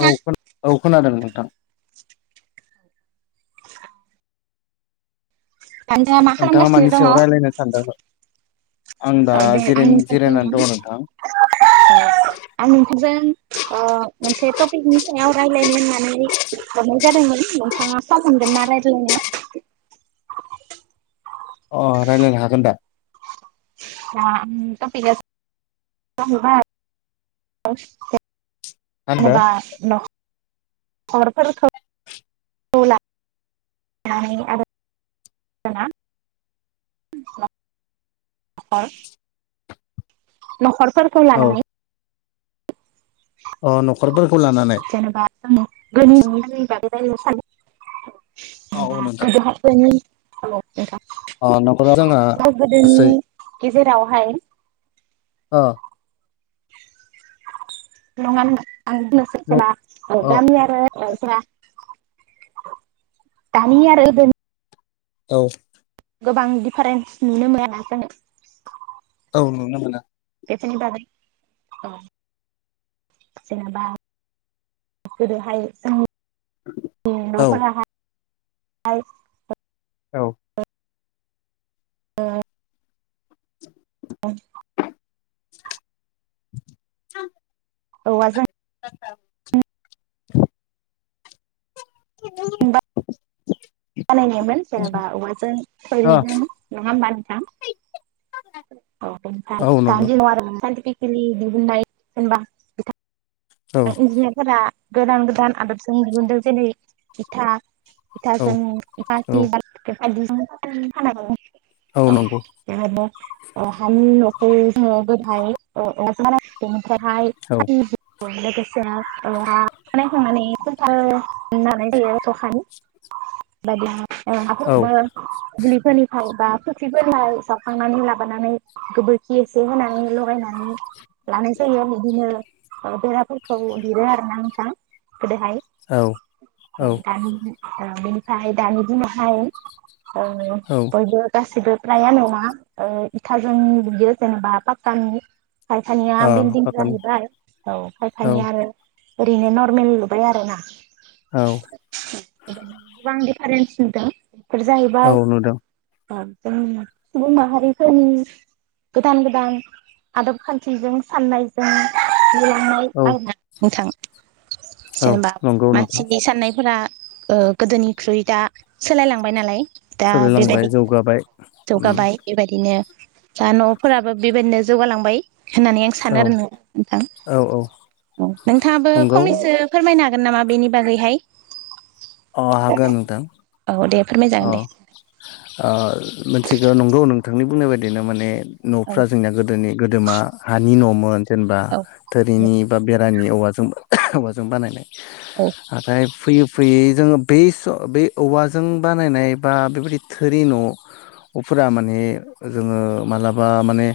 औ खो औ खोनादों नोंथां नोंथाङा मा मानि खालामगासिनो सायाव दङ? रायज्लायनो सानदोंमोन आं दा औ दे आं जिराय नोंथां जिरायनानै आं दङ नोंथां ओ आं नोंथांजों ओ मोनसे टपिकनि नि सायाव रायज्लायनो होननानै हरनाय जादोंमोन नोंथाङा सम मोनगोन ना रायज्लायनो अ रायज्लायनो हागोन दा [unintelligible] होनदो जेनबा न हरफोरखौ लानानै आरो मोना [unintelligible] नखर फोरखौ औ लानानै अ न'खरफोरखौ लानानै जेन'बा [unintelligible] [unintelligible] [unintelligible] औ औ नोंथां हेलौ। अ न'खराव जोंहा गोदोनि गासै गेजेरावहाय अ नङा नो आंदि न नोंसोरखोना अ गामि आरो दानि आरो गोदोनि औ। गोबां दिडिफारेन्स नुनो मोना जोङो बुंनोनो मोना। बेनि बागै ओ जेनेबा गोदोहाय जों औ न'फोराहाय हाय औ। ओ ओम। [unintelligible] औ आ जों [inaudible] हमदां बानायनायमोन जेनेबा औवाजों अ थोरिदों नङा होमबा नोंथां? औ नंगौ [unintelligible] [unintelligible] औ इन्जिनियारफोरा गोदान गोदान आदबजों दिहुनदों जेरै इथा औ इथाजों औ [unintelligible] [unintelligible] औ बेहायनो हानि नखौ औ। [unintelligible] मानास दोङो। बेहाय औ फाटनि लोगोसे [unintelligible] [unintelligible] ओ हाफोरखौबो औ [unintelligible] फोरनिफ्राय बा फुख्रिफोरफ्राय सावखांनानै लाबानानै गोबोरखि एसे होनानै लगायनानै लानाय जायो बिदिनो ओ बेराफोरखौ लिरो आरोना नोंथां। गोदोहाय औ औ ओं दानि ओं बेनिफ्राय दानि बिनोहाय अ औ बयबो गासिबो फ्राया नङा ओ इथाजोंनि लुयो जेनेबा पाक्कानि खायफानिया अ बिल्डिं बागानि जाहैबाय औ औ खायफानिया आरो ओरैनो नर्मेल लुबाय आरोना। औ वांडि दिफारेन्स नुदों बेफोर औ जाहैबाय नुदों ओं जोंनि सुबुं माहारिफोरनि गोदान गोदान आदब खान्थिजों साननायजों [unintelligible] थांनाय औ आरोना नोंथां। औ जेनेबा नंगौ नोंथां मानसिनि साननायफोरा ओ गोदोनिख्रुइ दा सोलायलांबाय नालाय। दा सोलिलांबाय बेबायदिनो जौगाबाय उम जौगाबाय बेबायदिनो दा न'फोराबो बेबायदिनो जौगालांबाय। होननानै आं सानो औ आरो नों नोंथां औ औ नोंथाङाबो नंगौ फंनैसो फोरमायनो हागोन नामा बेनि बागैहाय? अ हागोन नोंथां। औ दे अ फोरमायजागोन ओ दे मिथिगौ नंगौ नोंथांनि बुंनाय बायदिनो माने औ न'फ्रा जोंनाया गोदोनि गोदोमा हानि न' मोन जेनेबा औ थोरिनि बा बे रानि औवाजों औवाजों बानायनाय। औ [unintelligible] फैयै फैयै जोङो बेस' बे औवाजों बानायनाय बा बेबायदि थोरि न'फोरा माने जोङो मालाबा माने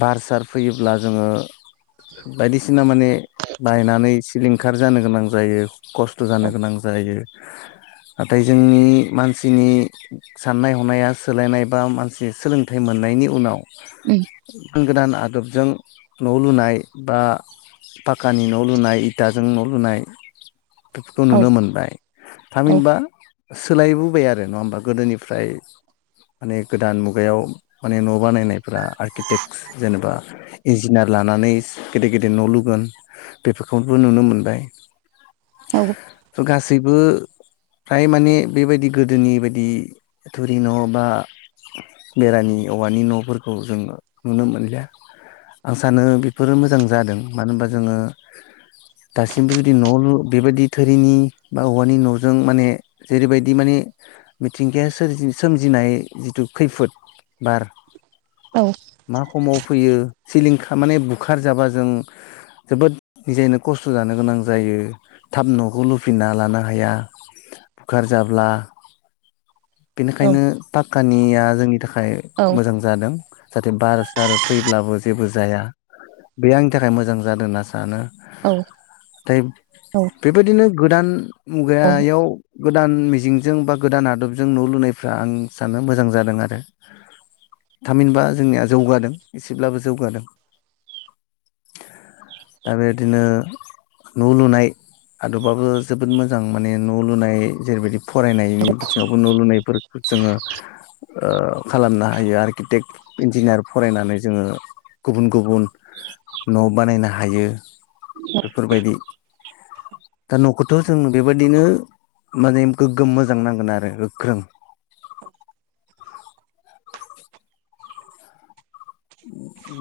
बार सार फैयोब्ला जोङो बायदिसिना माने बायनानै सिलिंखार जानो गोनां जायो। खस्थ' औ जानो गोनां जायो। नाथाय जोंनि मानसिनि साननाय हनाया सोलायनाय बा मानसि सोलोंथाइ मोननायनि उनाव उम्म। गोदान आदबजों न' लुनाय बा पाखानि न' लुनाय इथाजों न' लुनाय बेफोरखौ औ नुनो मोनबाय थामहिनबा [unintelligible] सोलायबोबाय आरो नङा होमबा गोदोनिफ्राय माने गोदान मुगायाव माने न' बानायनायफ्रा आर्किटेक्ट जेनेबा इन्जिनियार लानानै गेदेर गेदेर न' लुगोन बेफोरखौबो नुनो मोनबाय। औ। थ' गासैबो फ्राय माने बेबायदि गोदोनि बायदि थुरि न' बा बेरानि औवानि न'फोरखौ जों नुनो मोनलिया आं सानो बेफोरो मोजां जादों मानो होनबा जोङो दासिमबो जुदि न' लु बेबायदि थुरिनि बा औवानि न'जों माने जेरैबायदि माने मिथिंगाया सोरजि सोमजिनाय जिथु खैफोद बार औ मा खमाव फैयो। सिलिंखार माने बुखार जाबा जों जोबोद निजायनो खस्थ' जानो गोनां जायो थाब न'खौ लुफिना लानो हाया। बुखार जाब्ला बेनिखायनो पाक्कानिया जोंनि थाख खाय मोजां जादों। जाहाथे बार सार फैब्लाबो जेबो जाया बे आंनि थाखाय मोजां जादों होनना सानो। औ थाय औ बेबायदिनो। गोदान। औ मुगायाव। गोदान मिजिंजों बा गोदान आदबजों न' लुनायफ्रा आं सानो मोजां जादों आरो थामहिनबा जोंनिया जौगादों एसेब्लाबो जौगादों दा बेबायदिनो न' लुनाय आदबाबो जोबोद मोजां माने न' लुनाय। जेरैबायदि फरायनायनि बिथिङावबो न' लुनायफोर जोङो ओ खालामनो ओ हायो आरो टेक्ट इन्जिनियार फरायनानै जोङो गुबुन गुबुन न' बानायनो हायो। बेफोरबायदि। दा न'खौथ' जों बेबायदिनो। माने गोग्गोम मोजां नांगोन आरो गोख्रों।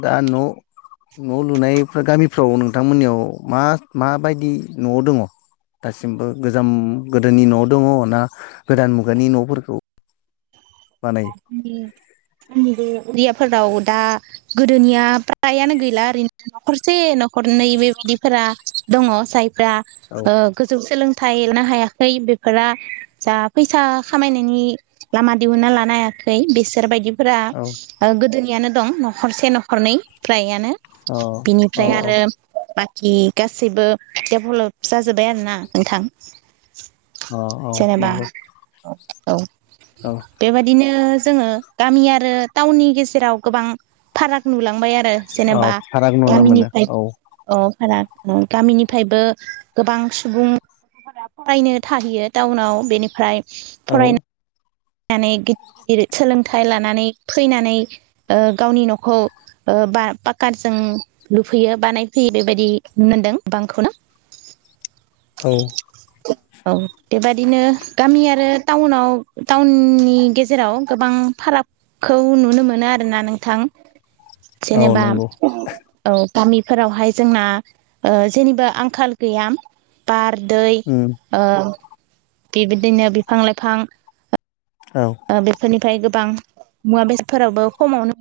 दा न'-न' लुनाय गामिफ्राव नोंथांमोननियाव मा माबायदि न' दङ दासिमबो गोजाम गोदोनि न' दङ ना गोदान मुगानि न'फोरखौ। बानायो जोंनि बे उरियाफोराव दा। गोदोनिया फ्रायानो गैला ओरैनो न'खरसे न'खरनै बेबायदिफोरा दङ जाय फोरा औ ओ गोजौ सोलों थाय लानो हायाखै बेफोर जा फैसा खामायनायनि लामा दिहुना लानो नायाखै बिसोरबायदि फोरा औ ओ गोदोनि। यानो दं न'खरसे न'खरनै फ्राइआनो। औ औ बिनिफ्राय आरो बां सिन गासैबो डेभेलप जाजोब्बाय आरो ना नोंथां। औ-औ जेनेबा नंगौ औ। बिदिनो जोङो गामि आरो टाउननि गेजेराव गोबां फाराग नुलांबाय आरो। [unintelligible] औ जेनेबा फाराग नुनो मोनो गामिनिफ्राय औ औ सारा। ओम गामिनिफ्रायबो गोबां सुबुंफोरा फरायनो थाहैयो टाउनाव बेनिफ्राय। औ। [unintelligible] गिदिर-गिदिर सोलोंथाइ लानानै फैनानै ओ गावनि न'खौ ओ बा पाकारजों लुफैयो बानायफैयो बेबायदि नुनोदों बांखौनो। औ। औ बेबादिनो गामि आरो टाउनाव। टाउननि गेजेराव गोबां फारागखौ नुनो मोनो आरोना नोंथां। औ जेनेबा नंगौ औ। गामिफोरावहाय जोंना ओ जेनिबो आंखाल गैया बार दै उम ओ। बेबायदिनो बिफां लाइफां। औ ओ बेफोरनिफ्राय गो गोबां मुवा बेसादफोरावबो खमावनो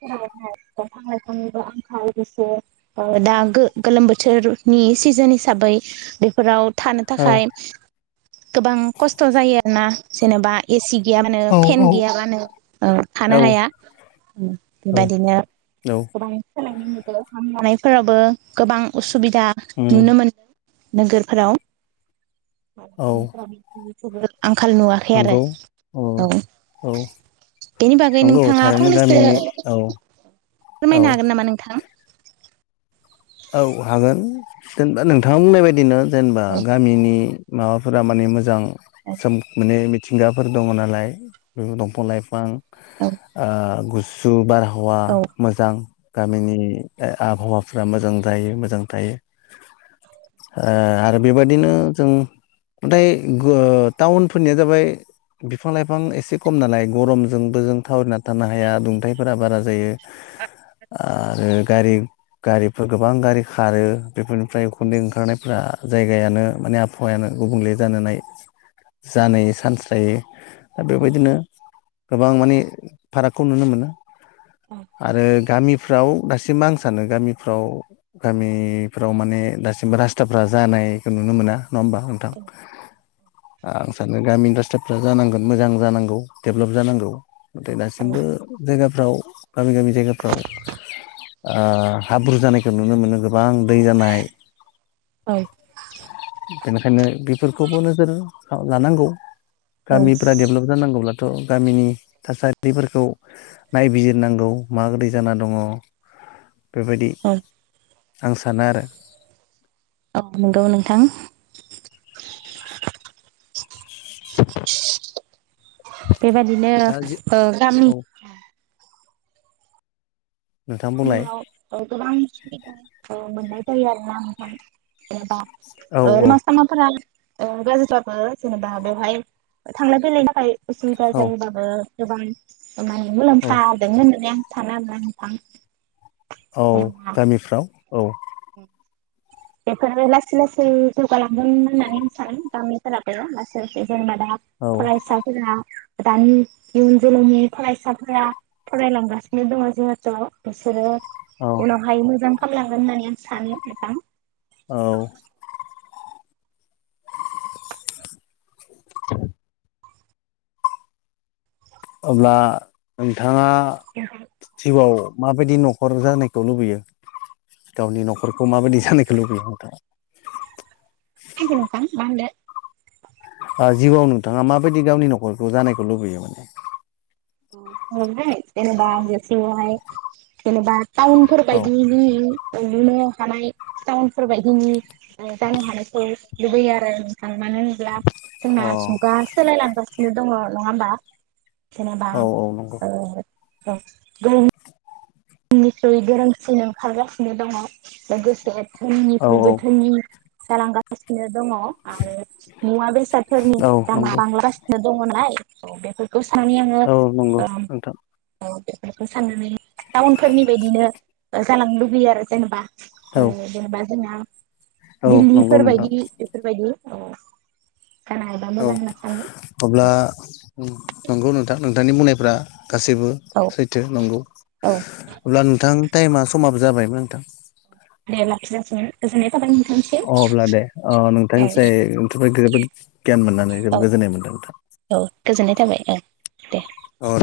[unintelligible] [unintelligible] [unintelligible] दा गो-गोलोम बोथोरनि सिजोन हिसाबै बेफोराव। थानो थाखाय गोबां खस्थ' जायो आरोना। जेनेबा एसि गैयाबानो औ फेन गैयाबानो औ थानो हाया बेबायदिनो औ गोबां सोलायनो नुदों लानायफोरावाबो गोबां [unintelligible] सुबिदा उम नुनो मो [unintelligible] नोगोरफोराव औ [unintelligible] [unintelligible] आंखाल नुवाखै आरो नंगौ औ औ बेनि बागै नंगौ नोंथाङा थारैनो फंनैसो गामिनि औ फोरमायनो हागोन नामा नोंथां। औ हागोन जेनेबा नोंथाङा बुंनाय बायदिनो। जेनेबा औ गामिनि माबाफोरा माने मोजां औ सो माने मिथिंगाफोर दङ नालाय बे दंफां लाइफां औ ओ [unintelligible] [unintelligible] आबहावा औ मोजां गामिनि आबहावाफ्रा मोजां जायो मोजां थायो ओ आरो बेबादिनो जों ओमफ्राय टाउनफोरनिया जाबाय बिफां लाइफां एसे खम नालाय गरमजोंबो जों थावरिना थानो हाया दुंथाइफोरा बारा जायो आरो गारि गारिफो गोबां गारि खारो बेफोरनिफ्राय उखुन्दै ओंखारनायफ्रा जायगायानो माने आबहावायानो गुबुंले जानानै जानायनि चान्स थायो। दा बेबायदिनो गोबां माने फारागखौ नुनो मोनो। आरो गामिफ्राव दासिम आं सानो गामि फ्राव गामिफ्राव माने दासिमबो रासथाफ्रा जानायखौ नुनो मोना। नङा होमबा नोंथां? आं सानो गामिनि रासथाफ्रा जानांगोन मोजां जानांगौ देभलप जानांगौ। नाथाय दासिमबो जायगा फ्राव गामि गामि जायगाफ्राव ओ हाब्रु जानायखौ नुनो मोनो गोबां दै जानाय औ बेनिखायनो बेफोरखौबो नोजोराव लानांगौ औ गामिफ्रा डेभलप जानांगौब्ला थ गामिनि थासारिफोरखौ नायबिजिरनांगौ माब्रै जाना दङ बेबायदि औ आं सानो आरो औ नंगौ नोंथां [inaudible] बेबादिनो दा जि ओ गामि औ नोंथां बुंलाय गामियाव ओ गोबां औ मोननाय जायो आरोना नोंथां एबा औ औ ऐ मसलमनफोरा ओ गाज्रिबाबो जेनेबा बेवहाय थांलाय फैलायनि थाखाय जुदा औ जायोबाबो गोबां [unintelligible] माय औ मुलाम्फादोंनो नुनाय आं सानाबा नोंथां औ जेनेबा गामिफ्राव औ बेफोरो लासै लासै जौगालांगोन होननानै सानो गामिफोराबो लासै जेनेबा दा औ फरायसाफोरा दानि इयुन जोलैनि फरायसाफोरा फरायलांगासिनो दङ जिहुत बिसोरो औ उनावहाय मोजां फामलांगोन होननानै आं सानै साथाम औ [unintelligible] [inaudible] अब्ला नोंथां नोंथाङा जिउआव माबायदि न'खर जानायखौ लुबैयो गावनि न'खरखौ माबायदि जानायखौ लुबैयो नोंथाङा आनदि नोंथां मा होनदो ओ जिउआव नोंथाङा माबायदि गावनि न'खरखौ जानायखौ लुबैयो माने अ ओमफ्राय नै जेनेबा जिउआव हाय जेनेबा आंफोर औ बायदिनि लुनो हानाय टाउनफोर बादिनि ओ जानो हानायखौ लुबैयो आरो नोंथां मानो होनोब्ला अ जोंना जुगा सोलायलांगासिनो दङ नङा होमबा जेनेबा औ औ नंगौ ओ औ गोरों निख्रै गोरोंसिन ओंखारगासिनो दङ। लोगोसे औ औ धोनिनिख्रैबो धोनि जालांगासिनो दङ आरो मुवा बेसादफोरनि औ दामा नंगौ बांलांगासिनो दङ नालाय औ बेफोर औ नंगौ नोंथां औ बेफोरखौ साननानै टाउनफोरनि बायदिनो जालांनो लुबैयो आरो जेनेबा औ जेनेबा जोंना औ नंगौ नोंथां दिल्लीफोरबायदि बेफोरबायदि औ जानो हायोबा औ मोजां होनना सानो अब्ला नंगौ नोंथां नोंथांनि बुंनायफ्रा गासैबो औ सैथो नंगौ औ अब्ला नोंथां टाइमा समाबो जाबायमोन नोंथां दे लाखिथ'नोसै [unintelligible] गोजोन्नाय अब्ला दे अ औ नोंथांनिफ्रा दे जोबोद गियान मोननानै जोबोद औ गोजोननाय मोनदों नोंथां औ गोजोननाय थाबाय औ दे औ